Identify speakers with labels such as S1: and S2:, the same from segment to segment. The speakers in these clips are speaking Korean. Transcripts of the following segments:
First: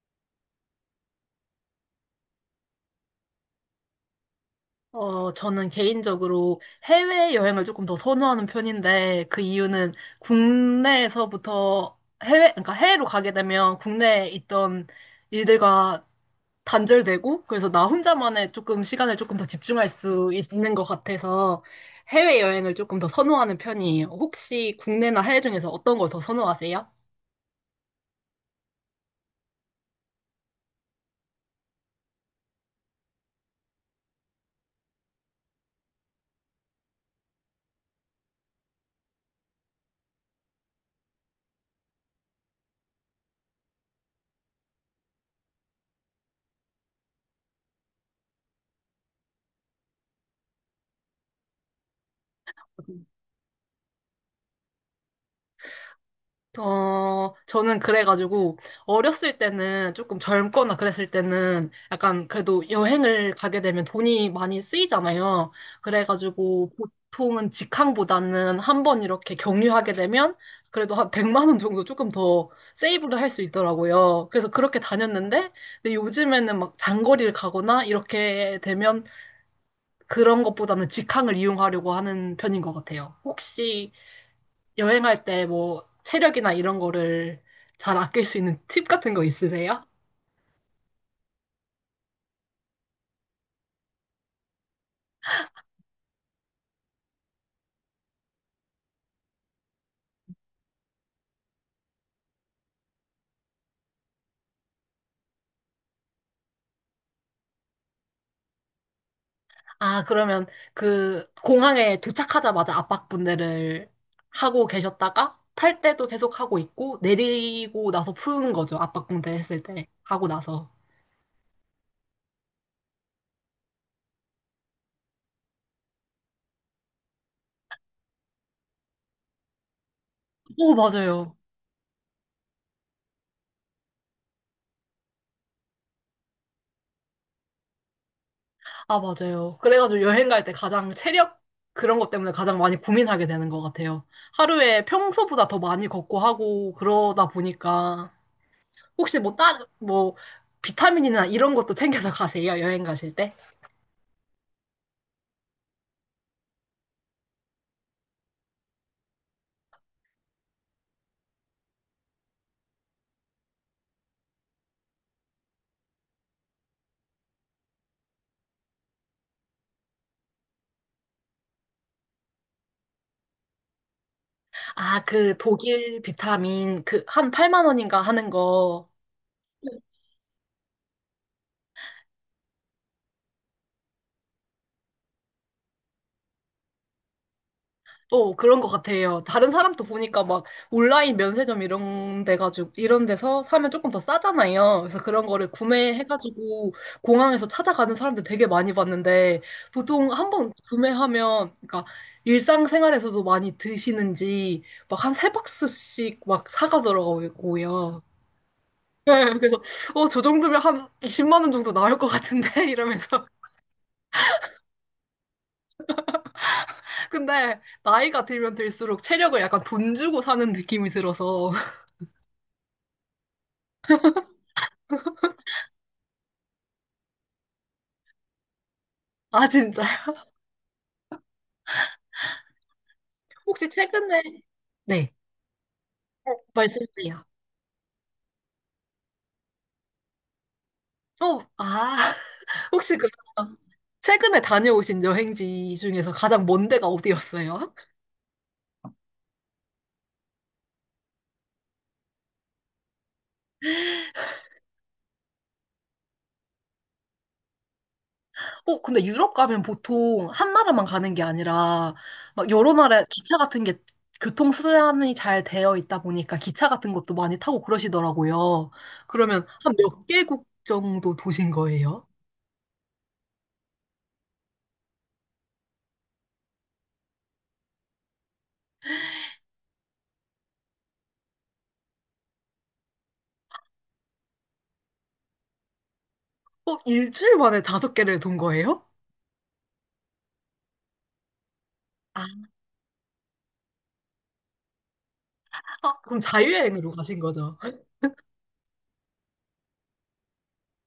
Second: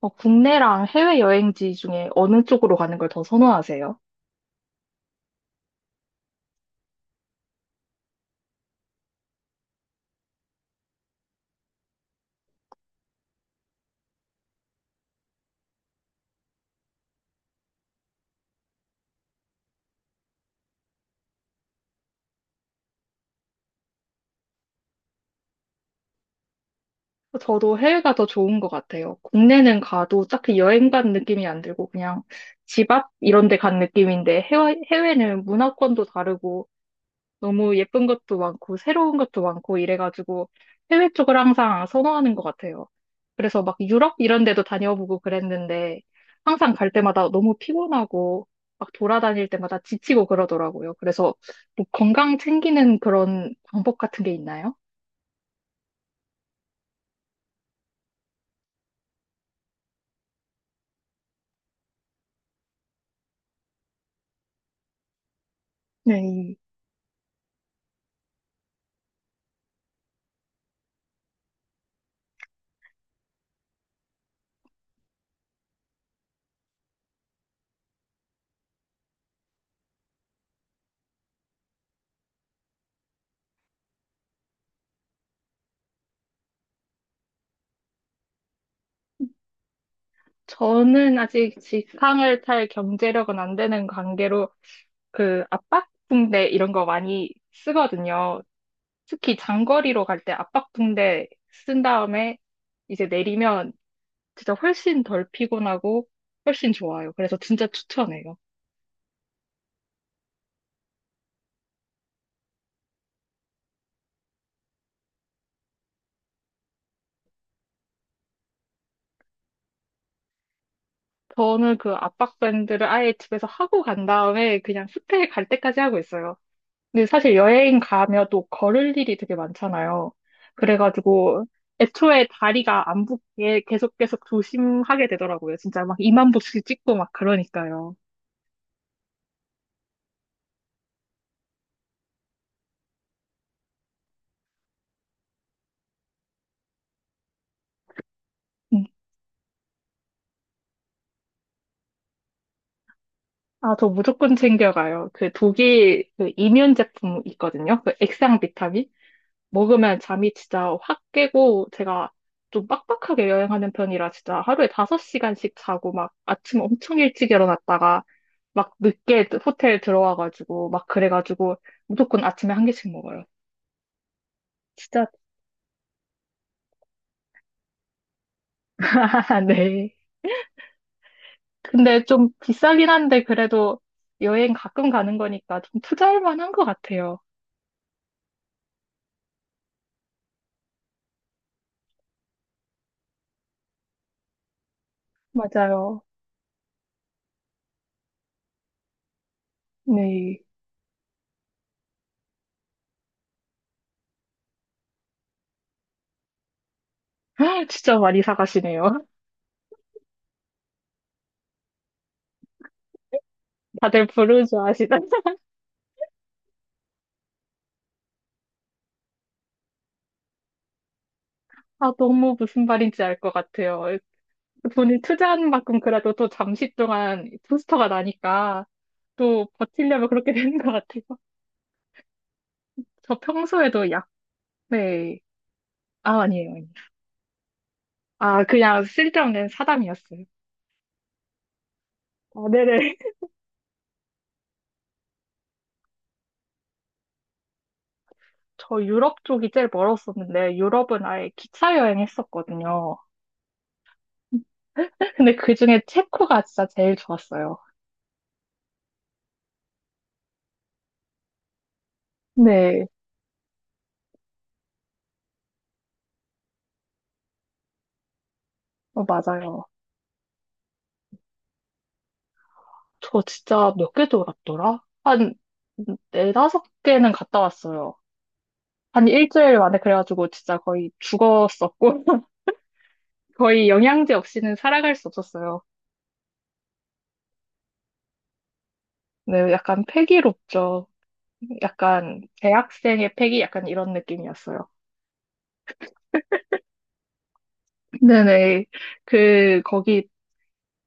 S1: 국내랑 해외 여행지 중에 어느 쪽으로 가는 걸 더 선호하세요?
S2: 어, 저는 개인적으로 해외여행을 조금 더 선호하는 편인데, 그 이유는 국내에서부터 해외, 그러니까 해외로 가게 되면 국내에 있던 일들과 단절되고, 그래서 나 혼자만의 조금 시간을 조금 더 집중할 수 있는 것 같아서 해외여행을 조금 더 선호하는 편이에요. 혹시 국내나 해외 중에서 어떤 걸 더 선호하세요?
S1: 저도 해외가 더 좋은 것 같아요. 국내는 가도 딱히 여행 간 느낌이 안 들고 그냥 집 앞 이런 데 간 느낌인데 해외는 문화권도 다르고 너무 예쁜 것도 많고 새로운 것도 많고 이래가지고 해외 쪽을 항상 선호하는 것 같아요. 그래서 막 유럽 이런 데도 다녀보고 그랬는데 항상 갈 때마다 너무 피곤하고 막 돌아다닐 때마다 지치고 그러더라고요. 그래서 뭐 건강 챙기는 그런 방법 같은 게 있나요?
S2: 어, 저는 그래가지고, 어렸을 때는 조금 젊거나 그랬을 때는 약간 그래도 여행을 가게 되면 돈이 많이 쓰이잖아요.
S1: 네,
S2: 그래가지고, 보통은 직항보다는 한 번 이렇게 경유하게 되면 그래도 한 100만 원 정도 조금 더 세이브를 할 수 있더라고요. 그래서 그렇게 다녔는데, 근데 요즘에는 막 장거리를 가거나 이렇게 되면 그런 것보다는 직항을 이용하려고 하는 편인 것 같아요. 혹시 여행할 때 뭐 체력이나 이런 거를 잘 아낄 수 있는 팁 같은 거 있으세요?
S1: 저는 아직 직항을 탈 경제력은 안 되는 관계로 그 압박붕대 이런 거 많이 쓰거든요. 특히 장거리로 갈 때 압박붕대 쓴 다음에 이제 내리면 진짜 훨씬 덜 피곤하고 훨씬 좋아요. 그래서 진짜 추천해요.
S2: 아, 그러면 그 공항에 도착하자마자 압박분대를 하고 계셨다가 탈 때도 계속 하고 있고 내리고 나서 푸는 거죠. 압박분대 했을 때 하고 나서.
S1: 저는 그 압박밴드를 아예 집에서 하고 간 다음에 그냥 호텔 갈 때까지 하고 있어요. 근데 사실 여행 가면 또 걸을 일이 되게 많잖아요.
S2: 오, 맞아요.
S1: 그래가지고 애초에 다리가 안 붓게 계속 계속 조심하게 되더라고요. 진짜 막 2만 보씩 찍고 막 그러니까요.
S2: 아, 맞아요. 그래가지고 여행 갈 때 가장 체력 그런 것 때문에 가장 많이 고민하게 되는 것 같아요. 하루에 평소보다 더 많이 걷고 하고 그러다 보니까 혹시 뭐 다른 뭐 비타민이나 이런 것도 챙겨서 가세요? 여행 가실 때?
S1: 아, 저 무조건 챙겨가요. 그 독일 그 이면 제품 있거든요. 그 액상 비타민. 먹으면 잠이 진짜 확 깨고 제가 좀 빡빡하게 여행하는 편이라 진짜 하루에 5시간씩 자고 막 아침 엄청 일찍 일어났다가 막 늦게 호텔 들어와가지고 막 그래가지고 무조건 아침에 한 개씩 먹어요.
S2: 아,
S1: 진짜.
S2: 그 독일 비타민 그 한 8만 원인가 하는 거.
S1: 네. 근데 좀 비싸긴 한데 그래도 여행 가끔 가는 거니까 좀 투자할 만한 것 같아요.
S2: 또 그런 것 같아요. 다른 사람도 보니까 막 온라인 면세점 이런 데 가지고 이런 데서 사면 조금 더 싸잖아요. 그래서 그런 거를
S1: 맞아요.
S2: 구매해가지고 공항에서 찾아가는 사람들 되게 많이 봤는데 보통 한
S1: 네.
S2: 번 구매하면 그러니까 일상생활에서도 많이 드시는지 막 한 세 박스씩 막
S1: 진짜
S2: 사가더라고요.
S1: 많이 사가시네요.
S2: 네, 그래서 어, 저 정도면 한 20만 원 정도 나올 것 같은데 이러면서
S1: 다들 부르주 아시나?
S2: 근데 나이가 들면 들수록 체력을 약간 돈 주고 사는 느낌이 들어서
S1: 아, 너무 무슨 말인지 알 것 같아요. 돈을 투자한 만큼 그래도 또 잠시 동안 부스터가 나니까 또
S2: 아 진짜
S1: 버티려면 그렇게 되는 것 같아요. 저
S2: 혹시
S1: 평소에도 약,
S2: 최근에 네
S1: 네. 아, 아니에요, 아니에요.
S2: 말씀드려
S1: 아, 그냥 쓸데없는 사담이었어요.
S2: 어, 아
S1: 아, 네네.
S2: 혹시 그럼 최근에 다녀오신 여행지 중에서 가장 먼 데가 어디였어요?
S1: 저 유럽 쪽이 제일 멀었었는데, 유럽은 아예 기차 여행했었거든요. 근데 그중에 체코가 진짜 제일 좋았어요.
S2: 어, 근데 유럽 가면 보통 한 나라만 가는 게 아니라 막 여러
S1: 네,
S2: 나라 기차 같은 게 교통수단이 잘 되어 있다 보니까 기차 같은 것도 많이 타고 그러시더라고요.
S1: 어,
S2: 그러면
S1: 맞아요.
S2: 한 몇 개국 정도 도신 거예요?
S1: 저 진짜 몇 개 돌았더라? 한 네다섯 개는 갔다 왔어요. 한 일주일 만에 그래가지고 진짜 거의 죽었었고, 거의 영양제 없이는 살아갈 수 없었어요.
S2: 어, 일주일 만에 다섯 개를 돈 거예요?
S1: 네, 약간 패기롭죠. 약간 대학생의 패기 약간 이런 느낌이었어요.
S2: 아, 그럼 자유여행으로 가신 거죠?
S1: 네네. 그, 거기,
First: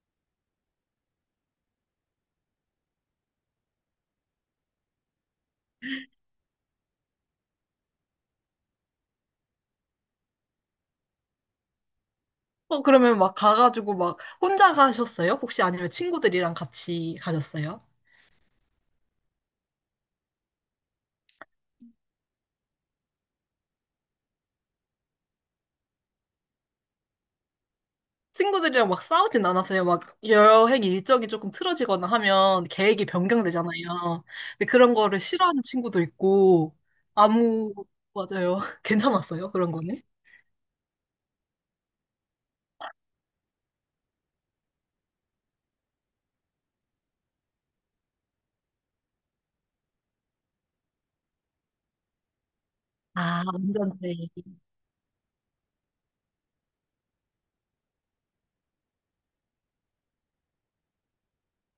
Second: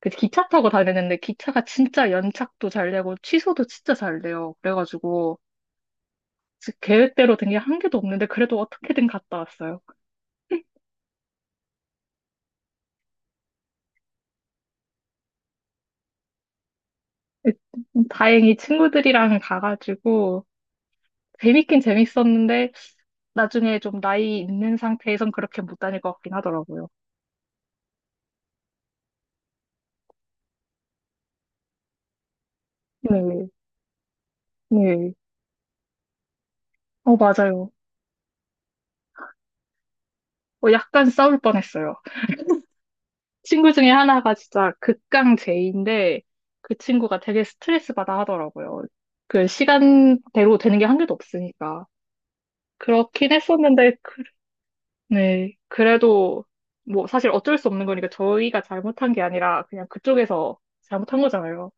S1: 그 기차 타고 다니는데 기차가 진짜 연착도 잘 되고 취소도 진짜 잘 돼요. 그래가지고 계획대로 된 게 한 개도 없는데 그래도 어떻게든 갔다 왔어요.
S2: 어, 그러면 막 가가지고 막 혼자 가셨어요? 혹시 아니면 친구들이랑 같이 가셨어요?
S1: 다행히 친구들이랑 가가지고 재밌긴 재밌었는데 나중에 좀 나이 있는 상태에선 그렇게 못 다닐 것 같긴 하더라고요.
S2: 친구들이랑 막 싸우진 않았어요. 막 여행 일정이 조금 틀어지거나 하면 계획이
S1: 네,
S2: 변경되잖아요. 근데 그런
S1: 네.
S2: 거를 싫어하는 친구도 있고,
S1: 어, 맞아요.
S2: 아무, 맞아요. 괜찮았어요. 그런 거는.
S1: 어, 약간 싸울 뻔했어요. 친구 중에 하나가 진짜 극강 제이인데 그 친구가 되게 스트레스 받아 하더라고요. 그 시간대로 되는 게 한 개도 없으니까. 그렇긴
S2: 아, 완전
S1: 했었는데,
S2: 대
S1: 그, 네. 그래도 뭐 사실 어쩔 수 없는 거니까 저희가 잘못한 게 아니라 그냥 그쪽에서 잘못한 거잖아요.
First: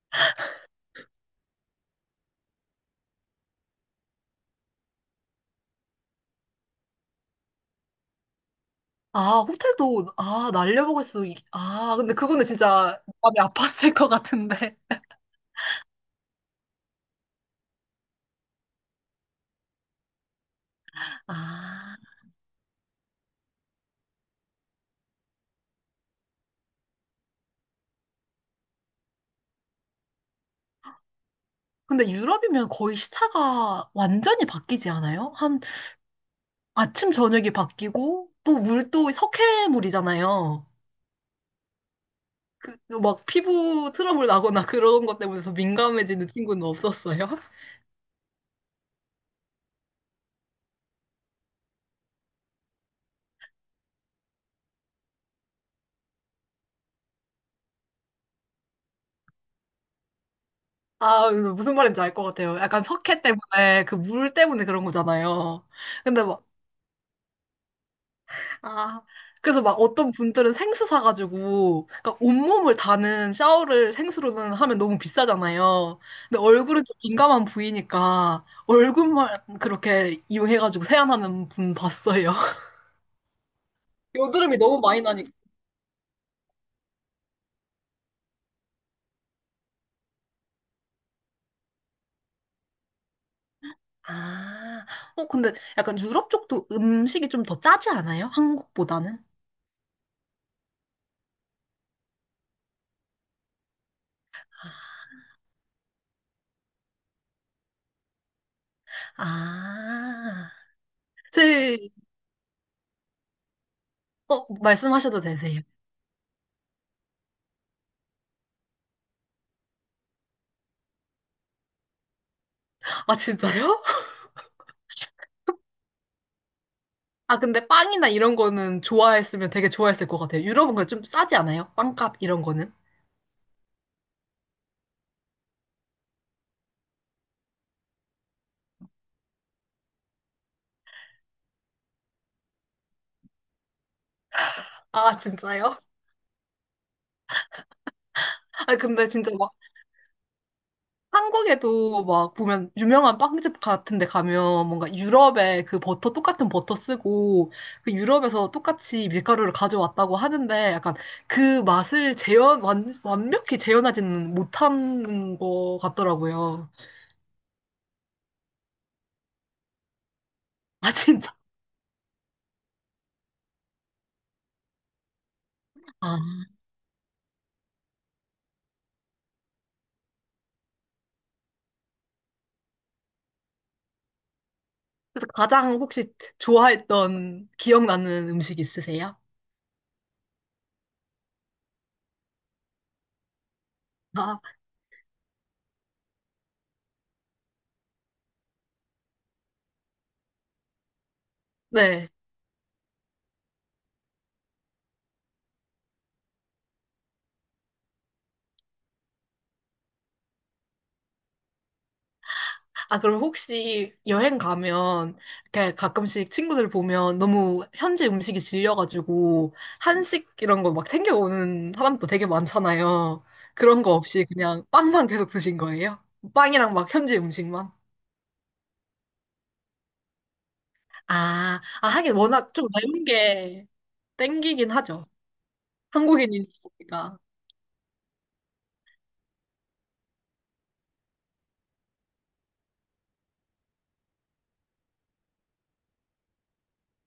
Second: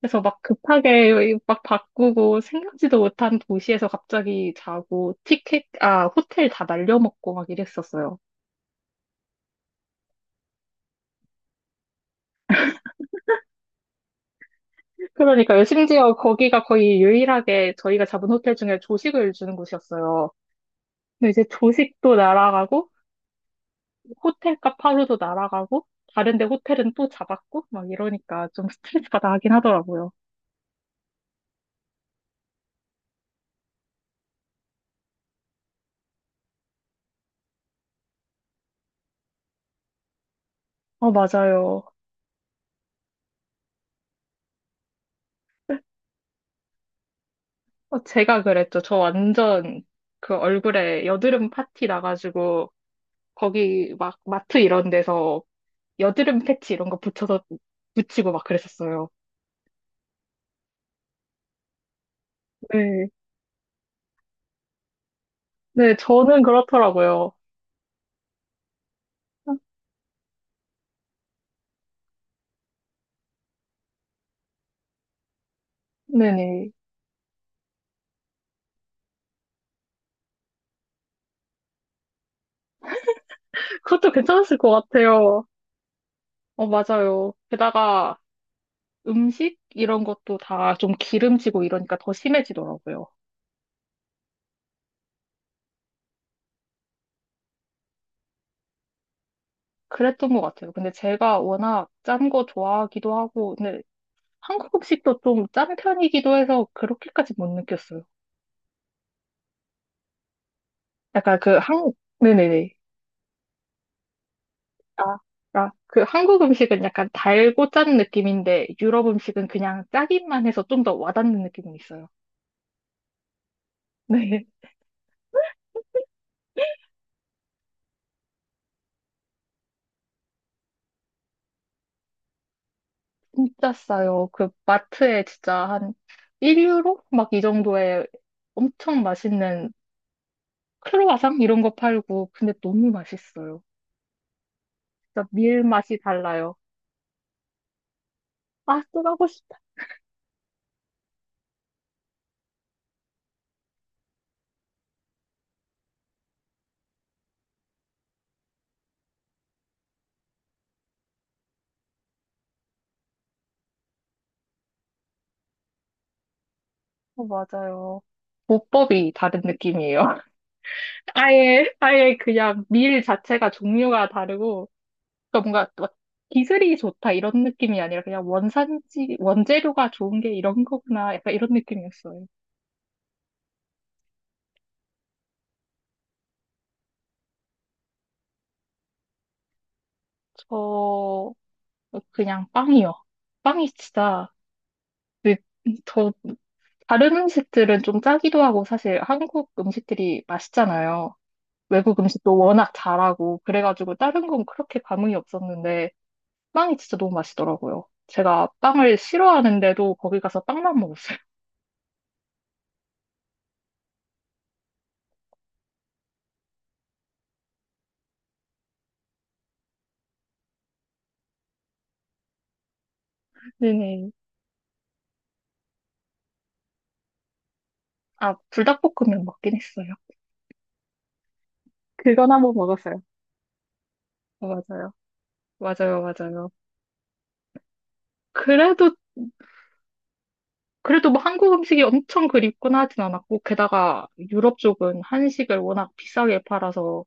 S1: 그래서 막 급하게 막 바꾸고 생각지도 못한 도시에서 갑자기 자고 티켓, 아, 호텔 다 날려먹고 막 이랬었어요.
S2: 아, 호텔도, 아, 아, 근데 그거는 진짜 마음이 아팠을 것 같은데.
S1: 그러니까요. 심지어 거기가 거의 유일하게 저희가 잡은 호텔 중에 조식을 주는 곳이었어요. 근데 이제
S2: 아,
S1: 조식도 날아가고 호텔값 하루도 날아가고 다른 데 호텔은 또 잡았고 막 이러니까 좀 스트레스 받아 하긴 하더라고요.
S2: 근데 유럽이면 거의 시차가 완전히 바뀌지 않아요? 한 아침, 저녁이 바뀌고, 또 물도 석회물이잖아요.
S1: 어, 맞아요.
S2: 그, 그막 피부 트러블 나거나 그런 것 때문에 더 민감해지는 친구는 없었어요?
S1: 어, 제가 그랬죠. 저 완전 그 얼굴에 여드름 파티 나가지고 거기 막 마트 이런 데서 여드름 패치 이런 거 붙여서 붙이고 막 그랬었어요.
S2: 아, 무슨 말인지 알 것 같아요. 약간
S1: 네.
S2: 석회 때문에, 그 물 때문에 그런 거잖아요.
S1: 네,
S2: 근데
S1: 저는
S2: 막,
S1: 그렇더라고요.
S2: 아, 그래서 막 어떤 분들은 생수 사가지고, 그러니까 온몸을 다는 샤워를 생수로는 하면 너무 비싸잖아요. 근데
S1: 네네.
S2: 얼굴은 좀 민감한 부위니까, 얼굴만 그렇게 이용해가지고 세안하는 분 봤어요.
S1: 그것도 괜찮았을
S2: 여드름이
S1: 것
S2: 너무 많이 나니까.
S1: 같아요. 어, 맞아요. 게다가 음식 이런 것도 다 좀 기름지고 이러니까 더 심해지더라고요.
S2: 아, 어, 근데 약간 유럽 쪽도 음식이 좀 더 짜지 않아요? 한국보다는?
S1: 그랬던 것 같아요. 근데 제가 워낙 짠 거 좋아하기도 하고, 근데 한국 음식도 좀 짠 편이기도 해서 그렇게까지 못 느꼈어요.
S2: 아,
S1: 약간 그
S2: 제,
S1: 한, 네네네.
S2: 어,
S1: 아,
S2: 말씀하셔도 되세요.
S1: 아, 그 한국 음식은 약간 달고 짠 느낌인데 유럽 음식은 그냥 짜기만 해서 좀 더 와닿는 느낌은 있어요.
S2: 아, 진짜요?
S1: 네,
S2: 아, 근데 빵이나 이런 거는 좋아했으면 되게 좋아했을 것 같아요. 유럽은 그좀 싸지 않아요? 빵값 이런 거는?
S1: 진짜 싸요. 그 마트에 진짜 한 1유로? 막 이 정도에 엄청 맛있는 크로와상 이런 거 팔고 근데 너무 맛있어요.
S2: 아,
S1: 진짜 밀
S2: 진짜요?
S1: 맛이 달라요.
S2: 아,
S1: 아, 또
S2: 근데
S1: 가고
S2: 진짜 막
S1: 싶다.
S2: 한국에도 막 보면 유명한 빵집 같은 데 가면 뭔가 유럽의 그 버터 똑같은 버터 쓰고 그 유럽에서 똑같이 밀가루를 가져왔다고 하는데 약간 그 맛을 재현 완벽히 재현하지는 못한 것 같더라고요.
S1: 어, 맞아요. 보법이 다른 느낌이에요.
S2: 아 진짜.
S1: 아예, 아예 그냥 밀 자체가 종류가 다르고 그러니까 뭔가 막
S2: 아,
S1: 기술이 좋다 이런 느낌이 아니라 그냥 원산지, 원재료가 좋은 게 이런 거구나. 약간 이런 느낌이었어요.
S2: 그래서 가장 혹시 좋아했던 기억나는 음식 있으세요?
S1: 저, 그냥 빵이요. 빵이 진짜,
S2: 아,
S1: 그- 저, 다른 음식들은 좀 짜기도 하고 사실 한국 음식들이 맛있잖아요. 외국
S2: 네.
S1: 음식도 워낙 잘하고, 그래가지고 다른 건 그렇게 감흥이 없었는데, 빵이 진짜 너무 맛있더라고요. 제가 빵을 싫어하는데도 거기 가서 빵만 먹었어요.
S2: 아, 그럼 혹시 여행 가면 이렇게 가끔씩 친구들 보면 너무 현지 음식이 질려가지고 한식 이런 거 막 챙겨오는 사람도 되게 많잖아요. 그런 거
S1: 네네.
S2: 없이 그냥 빵만 계속 드신 거예요? 빵이랑 막 현지 음식만?
S1: 아, 불닭볶음면 먹긴 했어요.
S2: 아 아 하긴
S1: 그건 한번
S2: 워낙 좀
S1: 먹었어요.
S2: 매운 게
S1: 어,
S2: 땡기긴
S1: 맞아요.
S2: 하죠.
S1: 맞아요, 맞아요.
S2: 한국인이니까.
S1: 그래도, 그래도 뭐 한국 음식이 엄청 그립거나 하진 않았고, 게다가 유럽 쪽은 한식을 워낙 비싸게 팔아서,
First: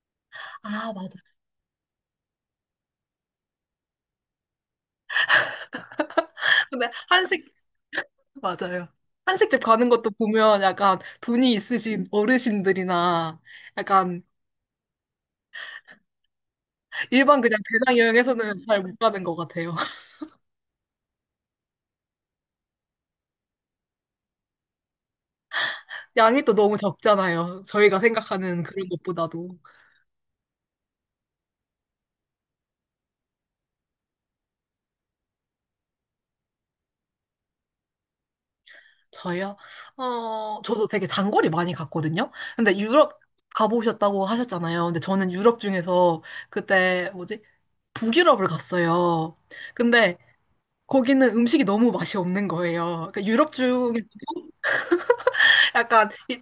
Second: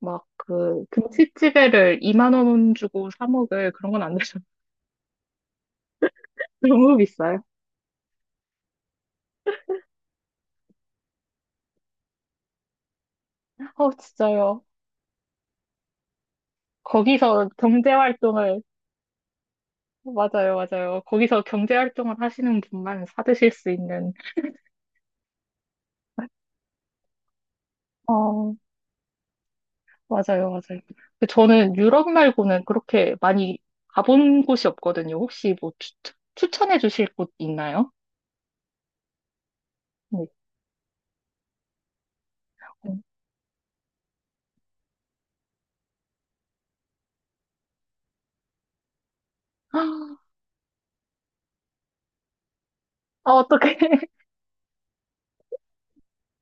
S1: 막 그,
S2: 아, 맞아.
S1: 김치찌개를 2만 원 주고 사 먹을 그런 건 안 되죠.
S2: 근데
S1: 너무 비싸요.
S2: 한식, 맞아요. 한식집 가는 것도 보면 약간 돈이 있으신 어르신들이나
S1: 어,
S2: 약간
S1: 진짜요.
S2: 일반
S1: 거기서
S2: 그냥 배낭 여행에서는
S1: 경제활동을,
S2: 잘 못 가는 것 같아요.
S1: 맞아요, 맞아요. 거기서 경제활동을 하시는 분만 사드실 수 있는,
S2: 양이 또 너무 적잖아요. 저희가
S1: 어,
S2: 생각하는 그런 것보다도.
S1: 맞아요, 맞아요. 근데 저는 유럽 말고는 그렇게 많이 가본 곳이 없거든요. 혹시 뭐 추천해 주실 곳 있나요?
S2: 저요?
S1: 네.
S2: 어, 저도 되게 장거리 많이 갔거든요. 근데 유럽 가보셨다고 하셨잖아요. 근데 저는 유럽 중에서 그때 뭐지? 북유럽을 갔어요.
S1: 아,
S2: 근데 거기는 음식이 너무 맛이 없는 거예요. 그러니까 유럽
S1: 어떡해.
S2: 중에 약간 이,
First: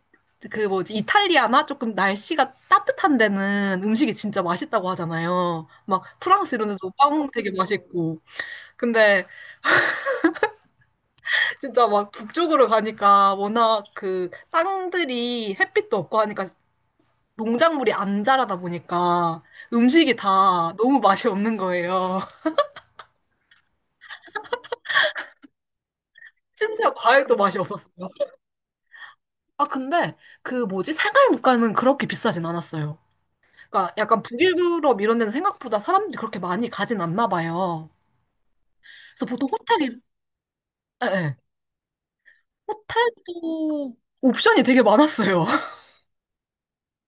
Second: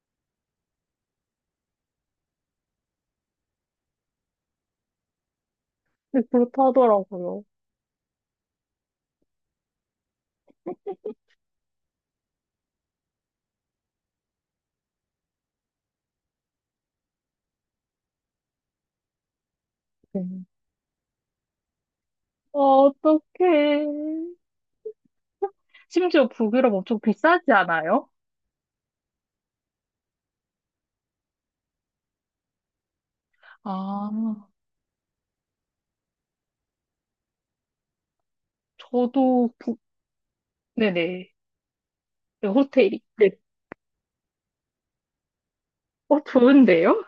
S2: 그 뭐지 이탈리아나 조금 날씨가 따뜻한 데는 음식이 진짜 맛있다고 하잖아요. 막
S1: 네,
S2: 프랑스 이런 데도 빵
S1: 그렇다더라고요.
S2: 되게 맛있고. 근데 진짜 막 북쪽으로 가니까 워낙 그 땅들이 햇빛도 없고 하니까 농작물이 안 자라다 보니까 음식이
S1: 네.
S2: 다 너무 맛이 없는 거예요.
S1: 아, 어떡해. 심지어 북유럽
S2: 심지어
S1: 엄청
S2: 과일도
S1: 비싸지
S2: 맛이
S1: 않아요?
S2: 없었어요. 아 근데 그 뭐지 생활 물가는 그렇게 비싸진 않았어요. 그러니까
S1: 아,
S2: 약간 북유럽 이런 데는 생각보다 사람들이 그렇게 많이 가진 않나 봐요. 그래서 보통
S1: 저도 북,
S2: 호텔이, 예,
S1: 네네.
S2: 예.
S1: 네, 호텔이. 네.
S2: 호텔도 옵션이 되게 많았어요.
S1: 어, 좋은데요?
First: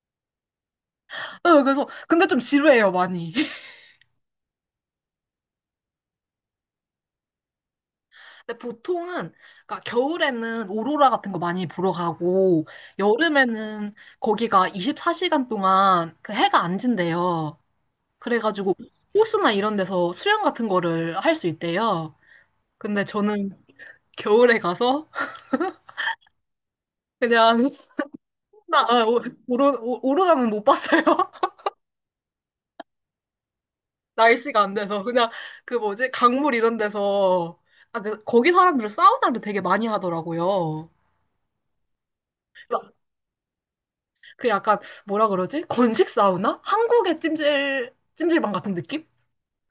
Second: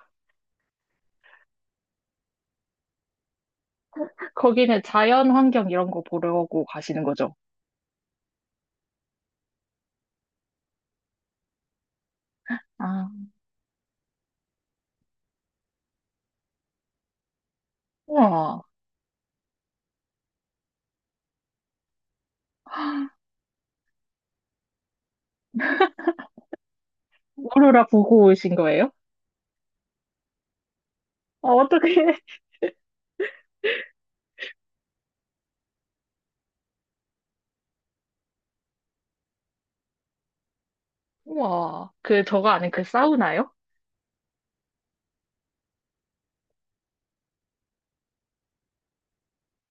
S2: 예, 그래서, 근데 좀 지루해요, 많이.
S1: 거기는 자연 환경 이런 거 보려고 가시는 거죠?
S2: 근데 보통은, 그러니까 겨울에는 오로라 같은 거 많이 보러 가고,
S1: 아.
S2: 여름에는 거기가 24시간 동안 그 해가 안 진대요.
S1: 와,
S2: 그래가지고 호수나 이런 데서 수영 같은 거를 할 수 있대요. 근데 저는 겨울에 가서 그냥
S1: 오로라 보고 오신
S2: 나
S1: 거예요?
S2: 오로라는 못 봤어요.
S1: 아, 어떡해.
S2: 날씨가 안 돼서 그냥 그 뭐지 강물 이런 데서 아, 그 거기 사람들은 사우나를 되게 많이 하더라고요.
S1: 우와, 그 저거 아닌 그
S2: 막
S1: 사우나요?
S2: 그 약간 뭐라 그러지? 건식 사우나? 한국의 찜질방 같은 느낌?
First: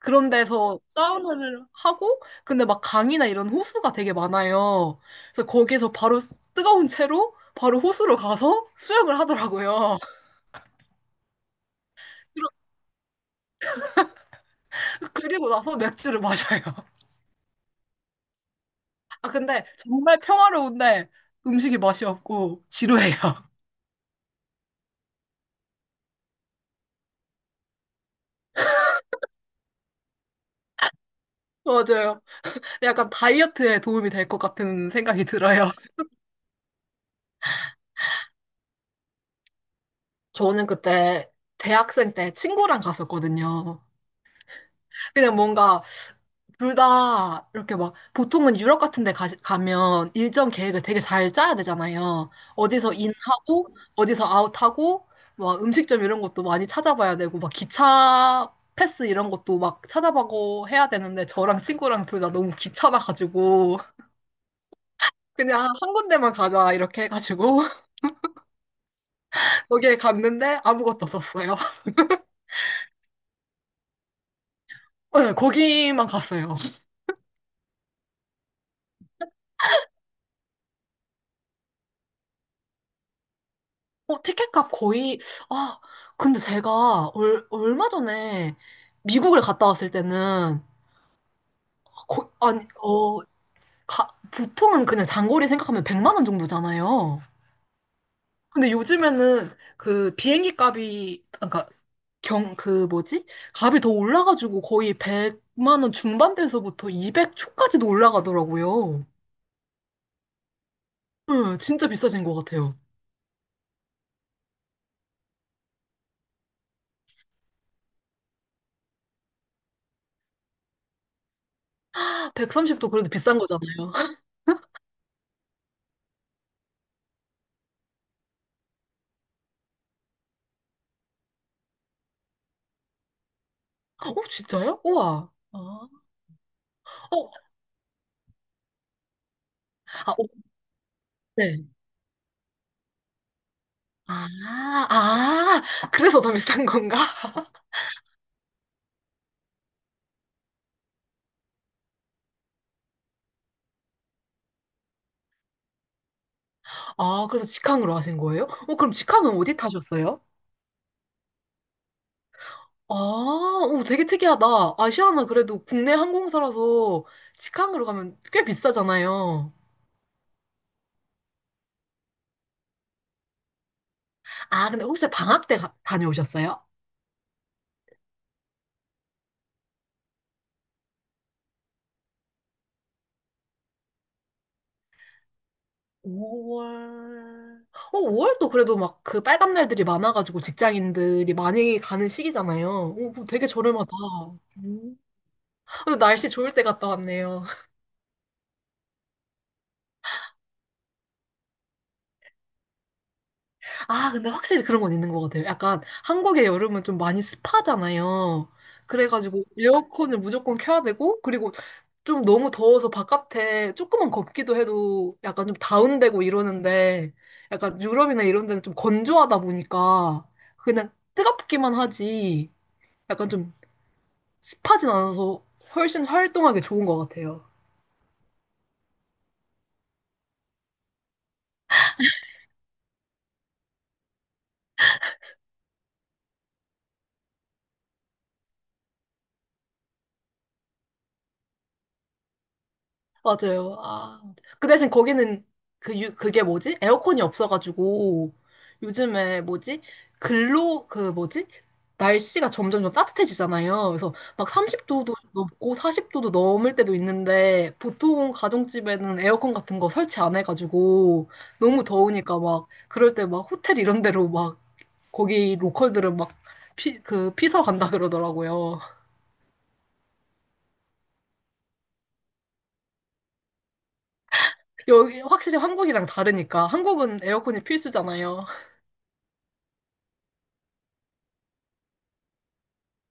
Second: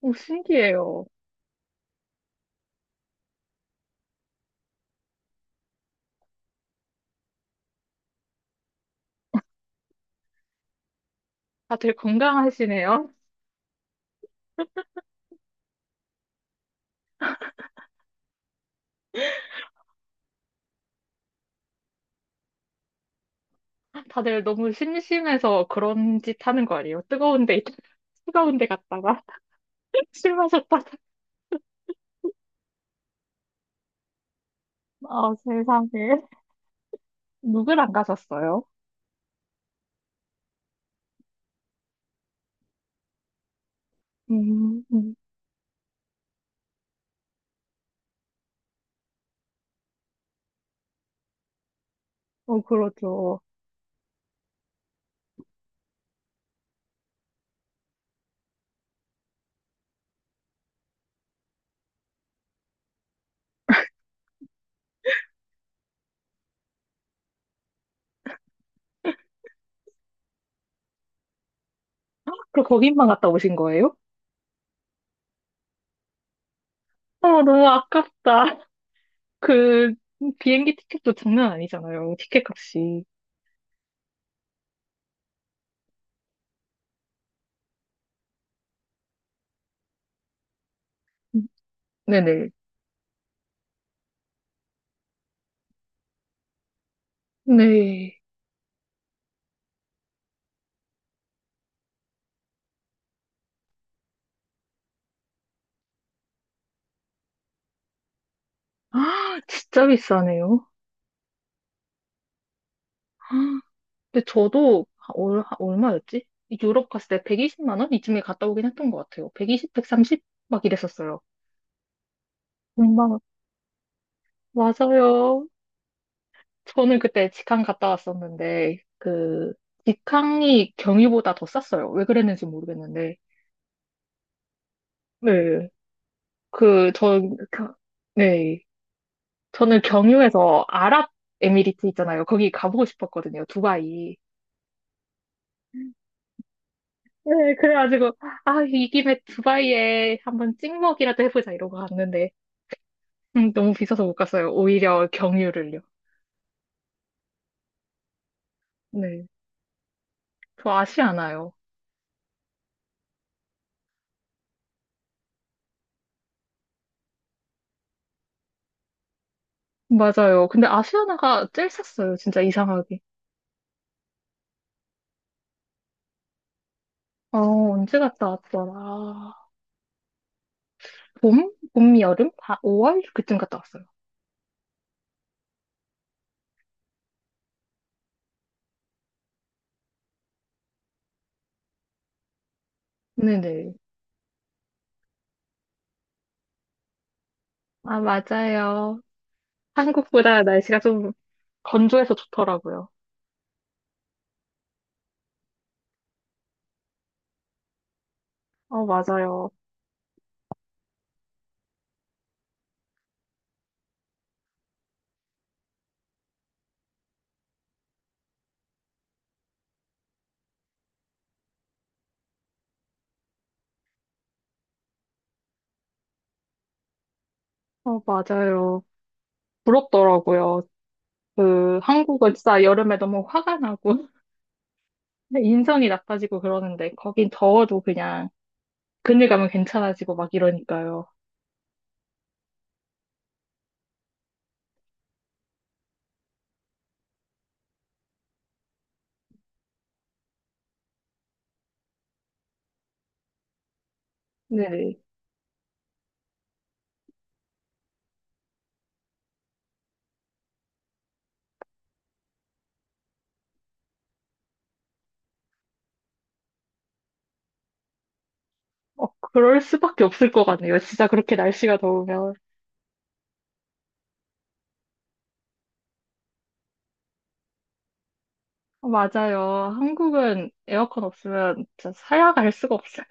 S1: 오,
S2: 데서
S1: 신기해요.
S2: 사우나를 하고 근데 막 강이나 이런 호수가 되게 많아요. 그래서 거기서 바로 뜨거운 채로 바로 호수로 가서 수영을 하더라고요.
S1: 다들 건강하시네요.
S2: 그리고 나서 맥주를 마셔요. 아 근데 정말 평화로운데 음식이 맛이 없고 지루해요.
S1: 다들 너무 심심해서 그런 짓 하는 거 아니에요? 뜨거운 데, 뜨거운 데 갔다가 술 마셨다가.
S2: 맞아요. 약간 다이어트에 도움이 될 것 같은 생각이
S1: 아,
S2: 들어요.
S1: 세상에. 누굴 안 가셨어요?
S2: 저는 그때 대학생 때 친구랑 갔었거든요.
S1: 음, 음.
S2: 그냥 뭔가 둘 다 이렇게 막 보통은 유럽 같은 데 가면 일정 계획을 되게 잘 짜야 되잖아요.
S1: 어,
S2: 어디서
S1: 그렇죠.
S2: 인하고 어디서 아웃하고 막 음식점 이런 것도 많이 찾아봐야 되고 막 기차 패스 이런 것도 막 찾아보고 해야 되는데 저랑 친구랑 둘 다 너무 귀찮아가지고 그냥 한 군데만 가자 이렇게 해가지고 거기에 갔는데 아무것도 없었어요.
S1: 그럼 거기만 갔다 오신 거예요?
S2: 네, 거기만 갔어요.
S1: 어, 너무 아깝다. 그 비행기 티켓도 장난 아니잖아요. 티켓 값이.
S2: 어, 티켓값 거의, 아, 근데 제가 얼마 전에 미국을 갔다 왔을 때는,
S1: 음.
S2: 거,
S1: 네네.
S2: 아니, 어, 가, 보통은 그냥 장거리 생각하면 100만 원 정도잖아요.
S1: 네.
S2: 근데 요즘에는 그 비행기 값이, 그러니까 그 뭐지? 값이 더 올라가지고 거의 100만 원 중반대에서부터 200 초까지도 올라가더라고요.
S1: 아, 진짜 비싸네요.
S2: 네, 진짜 비싸진 것 같아요.
S1: 근데 저도 얼마였지? 유럽 갔을 때 120만 원? 이쯤에 갔다 오긴 했던 것 같아요. 120, 130? 막 이랬었어요.
S2: 130도 그래도
S1: 엄마,
S2: 비싼 거잖아요.
S1: 맞아요. 저는 그때 직항 갔다 왔었는데, 그, 직항이 경유보다 더 쌌어요. 왜 그랬는지 모르겠는데.
S2: 어, 진짜요? 우와.
S1: 네.
S2: 아.
S1: 그, 저,
S2: 어,
S1: 겨- 네. 저는
S2: 아, 오,
S1: 경유에서
S2: 네.
S1: 아랍에미리트 있잖아요. 거기 가보고 싶었거든요. 두바이.
S2: 아, 아, 그래서 더 비싼 건가?
S1: 네, 그래가지고, 아, 이 김에 두바이에 한번 찍먹이라도 해보자 이러고 갔는데, 너무 비싸서 못 갔어요. 오히려 경유를요.
S2: 아, 그래서 직항으로 하신 거예요? 어, 그럼
S1: 네.
S2: 직항은 어디 타셨어요?
S1: 저 아시아나요.
S2: 아, 오, 되게 특이하다. 아시아나 그래도 국내 항공사라서 직항으로 가면 꽤 비싸잖아요.
S1: 맞아요. 근데 아시아나가 제일 쌌어요. 진짜 이상하게.
S2: 아, 근데 혹시 방학 때 다녀오셨어요?
S1: 어, 언제 갔다 왔더라. 봄? 봄, 여름? 다 5월? 그쯤 갔다 왔어요.
S2: 5월. 어, 5월도 그래도 막 그 빨간 날들이 많아가지고 직장인들이 많이 가는 시기잖아요. 오, 그럼 되게
S1: 네네.
S2: 저렴하다. 음. 근데 날씨 좋을 때 갔다 왔네요.
S1: 아, 맞아요. 한국보다 날씨가 좀 건조해서 좋더라고요.
S2: 아, 근데 확실히 그런 건 있는 것 같아요. 약간 한국의 여름은 좀 많이 습하잖아요.
S1: 어,
S2: 그래가지고
S1: 맞아요.
S2: 에어컨을 무조건 켜야 되고, 그리고 좀 너무 더워서 바깥에 조금만 걷기도 해도 약간 좀 다운되고 이러는데, 약간 유럽이나 이런 데는 좀 건조하다 보니까 그냥 뜨겁기만 하지, 약간 좀 습하진 않아서 훨씬 활동하기 좋은 것 같아요.
S1: 어, 맞아요. 부럽더라고요. 그, 한국은 진짜 여름에 너무 화가 나고 인성이 나빠지고 그러는데, 거긴 더워도 그냥 그늘 가면 괜찮아지고 막 이러니까요.
S2: 맞아요. 아, 그 대신 거기는 그 유, 그게 뭐지? 에어컨이 없어가지고 요즘에 뭐지? 글로 그 뭐지? 날씨가 점점 점 따뜻해지잖아요. 그래서 막
S1: 네네.
S2: 30도도 넘고 40도도 넘을 때도 있는데 보통 가정집에는 에어컨 같은 거 설치 안 해가지고 너무 더우니까 막 그럴 때 막 호텔 이런 데로 막 거기 로컬들은 막 그 피서 간다 그러더라고요.
S1: 어, 그럴 수밖에 없을 것 같네요. 진짜 그렇게 날씨가 더우면.
S2: 여기 확실히 한국이랑 다르니까 한국은 에어컨이 필수잖아요.
S1: 어, 맞아요. 한국은 에어컨 없으면 진짜 살아갈 수가 없어요.